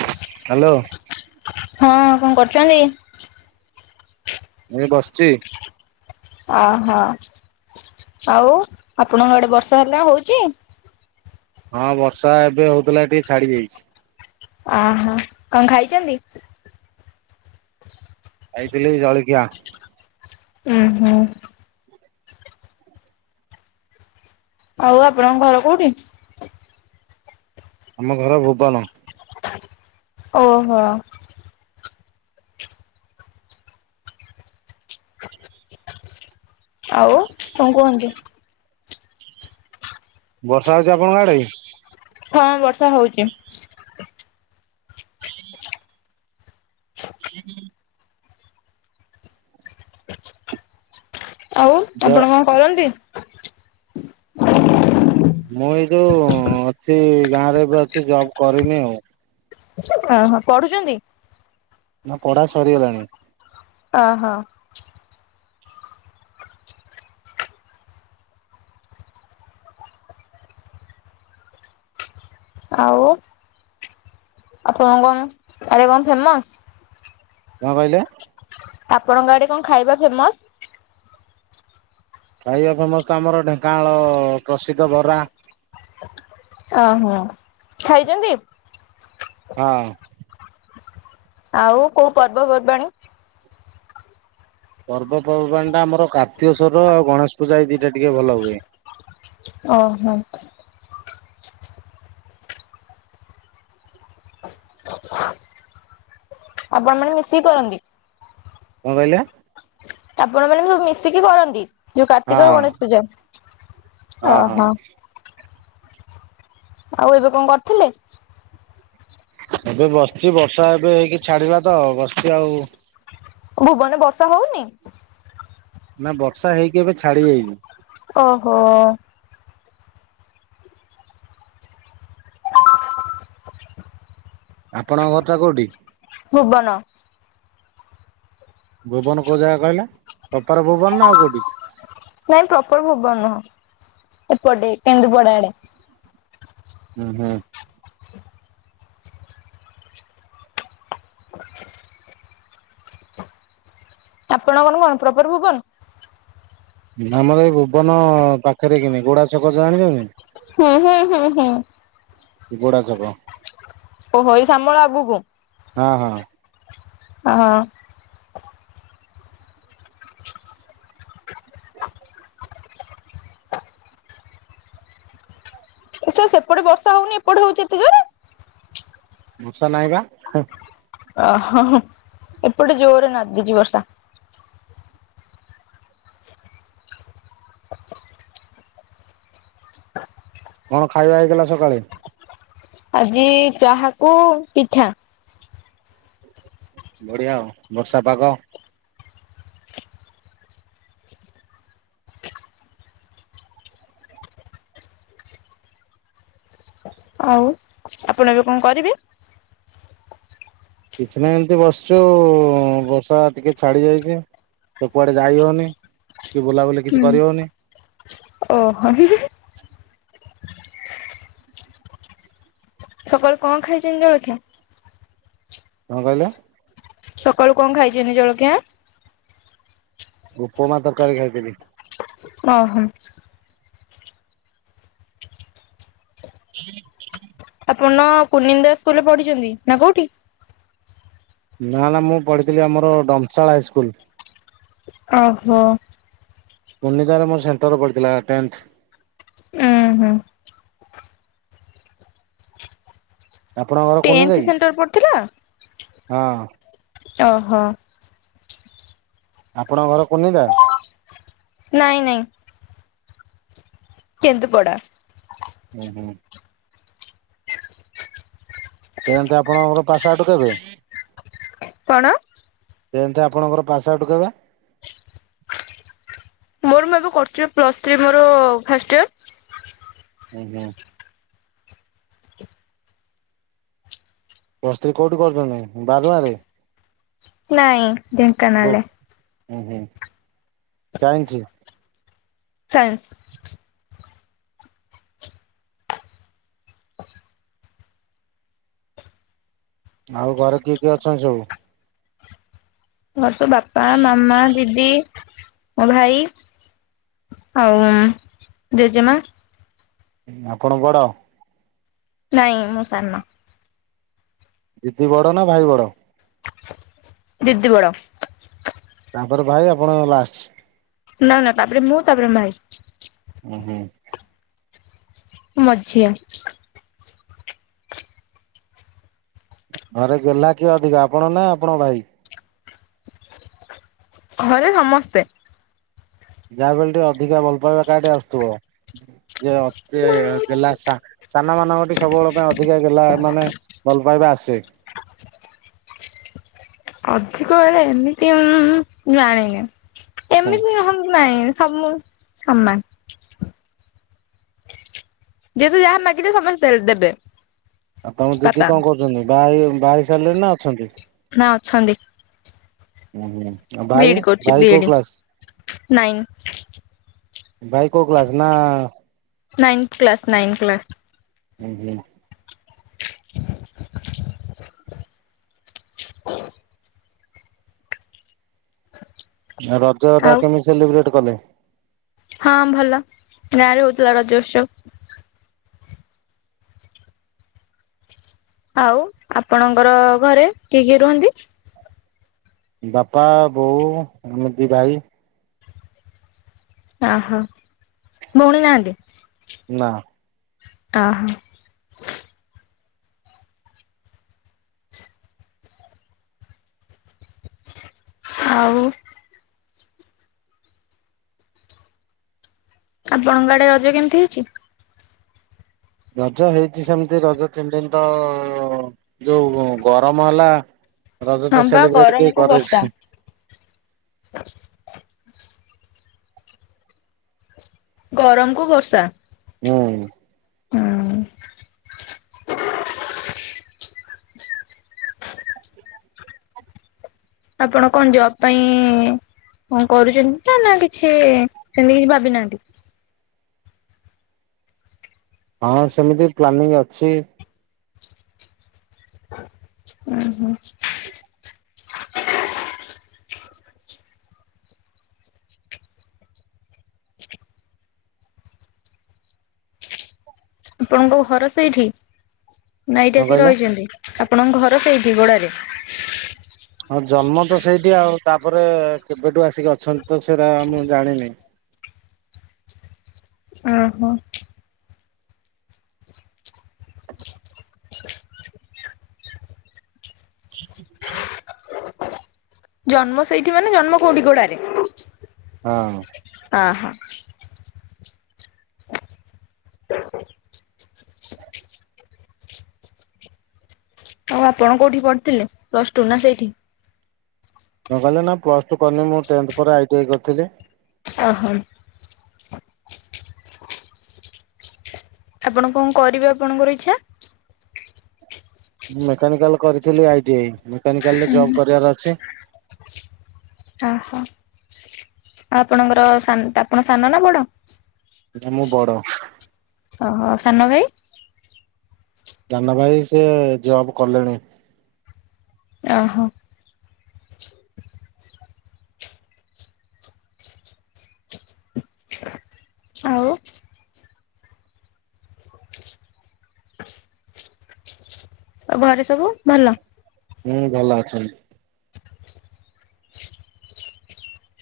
Hello. ହଁ କଣ କରୁଛନ୍ତି? ମୁଇଁ ବସିଛି। ଅହୋ ଆଉ ଆପଣଙ୍କ ଆଡେ ବର୍ଷା ହେଲା ହଉଚି? ହଁ ବର୍ଷା ଏବେ ହଉଥିଲା ଟିକେ ଛାଡି ଯାଇଛି। ଅହୋ କଣ ଖାଇଛନ୍ତି? ଖାଇଥିଲି ଜଳଖିଆ। ଉୁଁ ହୁଁ। ଆଉ ଆପଣଙ୍କ ଘର କୋଉଠି? ଆମ ଘର ଭୁବନ। ଓହୋ। ଆଉ କଣ କୁହନ୍ତୁ। ବର୍ଷା ହଉଛି ଆପଣଙ୍କ ଆଡେ। ହଁ ବର୍ଷା ହଉଛି। [unintelligible] [unintelligible] ଆଉ ଯ ଆପଣ କଂ କରନ୍ତି। ମୁଁ ଏଇ ଯୋଉ ଅଛି ଗାଁରେ ଗ ଅଛି ଜବ୍ କରିନି ଆଉ। ଆ ହାଁ ପଢୁଚନ୍ତି। ମୋ ପଢା ସରିଗଲାଣି। ଅହ। ଆଉ ଆପଣ କନ୍ ଏଡ଼େ କନ୍ ଫେମସ୍। କଂ କହିଲେ। ଆପଣଙ୍କ ଆଡେ କଂ ଖାଇବା ଫେମସ୍। ଖାଇବା ଫେମସ୍ ତ ଆମର ଢେଙ୍କାନାଳ ପ୍ରସିଦ୍ଧ ବରା। ଆ ହ ଖାଇଚନ୍ତି। ହଁ। ଆଉ କୋଉ ପର୍ବପର୍ବାଣୀ। ପର୍ବପର୍ବାଣି ଟା ଆମର କାର୍ତିକସର ଆଉ ଗଣେଶ୍ ପୂଜା ଏଇ ଦିଇଟା ଟିକେ ଭଲ ହୁଏ। ଅ ହ। [inaudible] ଆପଣ ମାନେ ମିଶିକି କରନ୍ତି। କଂ କହିଲେ। ଆପଣ ମାନେ ମୁ ମିଶିକି କରନ୍ତି ଯୋଉ ହଁ କାର୍ତ୍ତିକ ଓ ଗଣେଶ୍ ପୂଜା ହଁ ହଁ ଅହ। ଆଉ ଏବେ କଂ କର୍ଥିଲେ। ଏବେ ବସ୍ଚି ବର୍ଷା ଏବେ ହେଇକି ଛାଡିଲା ତ ବସ୍ଚି ଆଉ ଭୁବନେ ବର୍ଷା ହଉନି। ନା ବର୍ଷା ହେଇକି ଏବେ ଛାଡି ଯାଇଚି। ଓହୋ ଆପଣଙ୍କ ଘର୍ଟା କୋଉଠି। ଭୁବନ। ଭୁବନ କୋଉ ଜାଗା କହିଲ ଅଫର୍ ଭୁବନ ନା ଆଉ କୋଉଠି। ନାଇଁ ପ୍ରପର ଭୁବନ ନୁହଁ ଏପଟେ କେନ୍ଦୁପଡା ଆଡେ। ହୁଁ ହୁଁ। ଆପଣ କନ୍ କନ୍ ପ୍ରପର୍ ଭୁବନ୍। ଆମର ଏଇ ଭୁବନ ପାଖରେ କିମି ଗୋଡା ଛକ ଜାଣିଚନ୍ତି। ହୁଁ ହୁଁ ହୁଁ ହୁଁ। ଗୋଡାଛକ। ଓହୋ ଏଇ ଶାମଳା ଆଗକୁ। ହଁ ହଁ। ହଁ। ସେ ସେପଟେ ବର୍ଷା ହଉନି ଏପଟେ ହଉଚି ଏତେଯୋରେ। ମୂଷା ନାଇଁ ବା। ଅଁ-ହଁ-ହୁଁ ଏପଟେ ଜୋର୍ ନାଦିଚି ବର୍ଷା। କଣ ଖାଇବା ହେଇଥିଲା ସକାଳେ। ଆଜି ଚାହାକୁ ପିଠା। ବଢିଆ ଆଉ ବର୍ଷା ପାଗ। ଆଉ ଆପଣ ଏବେ କଂ କରିବେ। କିଛି ନାହିଁ ଏମ୍ତି ବସ୍ଚୁ ବର୍ଷା ଟିକେ ଛାଡି ଯାଇଚି। ତ କୁଆଡେ ଯାଇହଉନି କି ବୁଲାବୁଲି କିଛି କରିହଉନି। ଓ ହ-ହୁଁ-ହୁଁ-ହୁଁ ସକାଳୁ କଣ ଖାଇଚନ୍ତି ଜଳଖିଆ? କଣ କହିଲେ? ସକାଳୁ କଣ ଖାଇଚନ୍ତି ଜଳଖିଆ? ଉପମା ତରକାରୀ ଖାଇଥିଲି। ଅ ହଁ। ହୁଁ, [inaudible] ଆପଣ କୁନିନ୍ଦା ସ୍କୁଲୁରେ ପଢିଛନ୍ତି ନା କୋଉଠି? ନା ନା ମୁଁ ପଢିଥିଲି ଆମର ଡମଶାଳା ହାଇସ୍କୁଲ। ଅ ହ। କୁନିଦା ରେ ମୋ ସେଣ୍ଟର ପଡ଼ିଥିଲା ଟେନ୍ଥ। ଉଁ ହୁଁ। ଆପଣଙ୍କ ଘର ଟେନ୍ଥ କୁନିଦା କି ସେଣ୍ଟର ପଡିଥିଲା? ହାଁ? ଅ ହ। ଆପଣଙ୍କ ଘର କୁନିନ୍ଦା? ନାଇଁ ନାଇଁ। କେନ୍ଦୁପଡା। ହୁଁ ହୁଁ ଲ [inaudible] ଟେନ୍ଥ ଆପଣଙ୍କର ପାସ ଆଉଟୁ କେବେ,? କଣ? ଟେନେଥେ ଆପଣଙ୍କର ପାସ ଆଉଟୁ କେବେ? ମୋର ମୁଁ ଏବେ କରୁଚି ପ୍ଲସ ଥ୍ରୀ ମୋର ଫାଷ୍ଟ ଇୟର। ହୁଁ ହୁଁ। ପ୍ଲସଥ୍ରୀ କୋଉଠି କରୁଚନ୍ତି ବାରୁଆଁରେ? ନାଇଁ ଢେଙ୍କାନାଳରେ। ହୁଁ ହୁଁ ଚାଇଁନ୍ସୀ? ସାଇନ୍ସୀ। ଆଉ ଘରେ କିଏ କିଏ ଅଛନ୍ତି ସବୁ? ଘରେତ ବାପା, ମାମା ଦିଦି ମୋ ଭାଇ ଆଉ ଜେଜେମା ଆପଣ ବଡ଼? ନାଇଁ ମୁଁ ସାନ। ଦିଦି ବଡ ନା ଭାଇ ବଡ଼? ଦିଦି ବଡ଼। ତାପରେ ଭାଇ ଆପଣ ଲାଷ୍ଟ। ନା ନା ତାପରେ ମୁଁ ତାପରେ ଭାଇ। ଉଁ ହୁଁ। ମୁଁ ମଝିଆ। ଘରେ ଗୋହ୍ଲା କିଏ ଅଧିକା ଆପଣ ନା ଆପଣ ଭାଇ? ଘରେ ସମସ୍ତେ। ଯାହା ବି ହେଲେ ଟିକେ ଅଧିକା ଭଲ ପାଇବା କାଠେଇ ଆସୁଥିବ ଯିଏ ଅତି ଗେଲ୍ଲା। [unintelligible] ସାନ ମାନଙ୍କଠେ ସବୁବେଳ ପାଇଁ ଅଧିକା ଗେଲ୍ଲା ମାନେ ଭଲ ପାଇବା ଆସେ। ଅଧିକ ବେଳେ ଏମିତିଁ ଜାଣିନି। ହୁଁ ଏମିତି ନାଇଁ ସବୁ ସମାନ। ଯେତେ ଯାହା ମାଗିଲେ ସମସ୍ତେ ଦେବେ। ଆଉ ତମ ଦିଦି ପାପା କଣ କରୁଛନ୍ତି ବାହା ହେଇ ବାହା ହେଇ ସାରିଲେଣିନା ଅଛନ୍ତି? ନା ଅଛନ୍ତି। [unintelligible] ହଁ ଆ ବି ଇ ଭାଇ, ଡି କରୁଛି ବି ଭାଇ ଇ କୋଉ ଡି କ୍ଲାସ? ନାଇନ୍ ଭାଇ କୋଉ କ୍ଲାସ୍? ନା ନାଇନଥ କ୍ଲାସ୍ ନାଇନ୍ଥ କ୍ଲାସ୍। ହୁଁ। [inaudible] ଆଉ ରଜ ଟା ଆଉ କେମିତି ସେଲିବ୍ରେଟ କଲେ? ହଁ ଭଲ ଗାଁରେ ହୋଉଥିଲା ରଜ ଉତ୍ସବ। ଆଉ ଆପଣଙ୍କର ଘରେ କିଏ କିଏ ରୁହନ୍ତି? ବାପା, ବୋଉ, ମୋର ଦି ଭାଇ। ଓହୋ ଭଉଣୀ ନାହାନ୍ତି? ନା। ଓହୋ। ଆଉ ଆପଣଙ୍କ ଆଡେ ରଜ କେମିତି ହେଇଛି? ରଜ ହେଇଛି ସେମିତି ରଜ ତିନିଦିନ ତ ଯୋଉ ଗରମ ହେଲା ରଜ ହଁ ତ ବା ସେଲିବ୍ରେଟ କେହି ଗରମକୁ କ ବର୍ଷା [unintelligible] [inaudible] ଗରମକୁୁ ବର୍ଷା ହୁଁ। ହଁ। ଆପଣ କଣ ଜବ ପାଇଁ କଣ କରୁଛନ୍ତି ନା, ନା କିଛି ସେମିତି କିଛି ଭାବି ନାହାନ୍ତି? ହଁ ସେମିତି ପ୍ଲାନିଂ ଅଛି। [inaudible] ଆପଣଙ୍କ ଘର ସେଇଠି? ନା ଏଇଠି କଣ ଆସିକି କହିଲେ? ରହିଛନ୍ତି? ଆପଣଙ୍କ ଘର ସେଇଠି [unintelligible] ହଁ ଜନ୍ମ ତ ସେଇଠି, ଆଉ ତାପରେ କେବେଠୁ ଆସିକି ଅଛନ୍ତି ତ ସେଇରା ମୁଁ ଜାଣିନି। ଓହୋ। [unintelligible] ଜନ୍ମ ସେଇଠି ମାନେ ଜନ୍ମ କୋଉଠି ଗୋଡାରେ? ହଁ। ଓହୋ। ଆଉ ଆପଣ କୋଉଠି ପଢିଥିଲେ ପ୍ଲସ ଟୁ ନା ସେଇଠି? ନ କହିଲେ ନା ପ୍ଲସ ଟୁ କରିନି ମୁଁ ଟେନ୍ଥ ପରେ ଆଇ ଟି ଆଇ କରିଥିଲି। ଓହୋ। ଆପଣ କଣ କରିବେ ଆପଣଙ୍କର ଇଚ୍ଛା? ମୁଁ ମେକାନିକାଲ କରିଥିଲି ଆଇ ଟି ଆଇ ମେକାନିକାଲ ରେ ଜବ୍ କରିବାର ଅଛି। ଓହୋ ଆଉ ଆପଣଙ୍କର ସାନ ଆପଣଙ୍କ ସାନ ନା ବଡ? ନା ମୁଁ ବଡ। ଓହୋ ସାନ ଭାଇ? ସାନ ଭାଇ ସିଏ ଜବ୍ କଲେଣି। ଓହୋ। ଆଉ ଆ ଘରେ ସବୁ ଭଲ? ହୁଁ ଭଲ ଅଛନ୍ତି।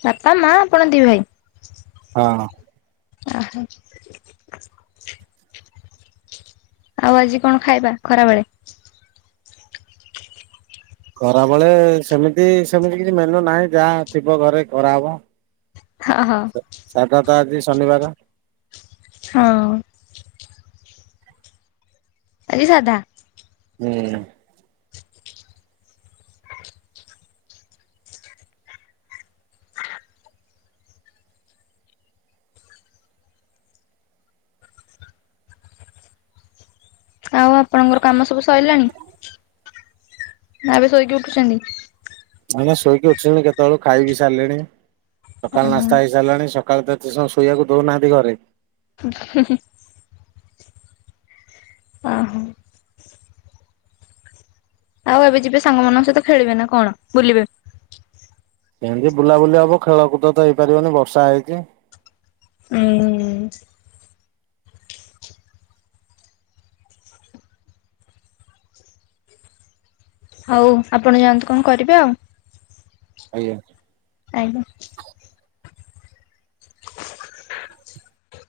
ବାପା ମା ଆପଣ ଦି ଭାଇ? ହଁ ଓ ହୋ ଆଉ ଆଜି କଣ ଖାଇବା ଖରାବେଳେ? ଖରାବେଳେ ସେମିତି ସେମିତି କିଛି ମେନୁ ନାହିଁ ଯାହା ଥିବ ଘରେ କରାହବ। ହଁ ହଁ ସାଧାଟା ଆଜି ଶନିବାର। ହଁ ଆଜି ସାଧା ହୁଁ ଆଉ ଆପଣଙ୍କର କାମ ସବୁ ସରିଲାଣି ଆବେ ଶୋଇକି ଉଠୁଛନ୍ତି? ନାଇଁ ନା ଶୋଇକି ଉଠିଲିଣି କେତେବେଳୁ ଖାଇ ବିି ସାରିଲେଣି ସକାଳୁ ଓହୋ ନାସ୍ତା ହେଇସାରିଲାଣି ସକାଳ ସକାଳେ ଦେତେ ଶୋଇବାକୁ ଦଉନାହାନ୍ତି ଘରେ [unintelligible] ଓ ହୋ ଆଉ ଏବେ ଯିବେ ସାଙ୍ଗମାନଙ୍କ ସହିତ ଖେଳିବେ ନା କଣ ବୁଲିବେ? କେମିତି ବୁଲାବୁଲି ହବ ଖେଳକୁଦ ତ ହେଇପାରିବନି ବର୍ଷା ହେଇଛି। ହୁଁ [unintelligible] ହଉ ଆପଣ ଯାଆନ୍ତୁ କଣ କରିବେ ଆଉ। ଆଜ୍ଞା ଆଜ୍ଞା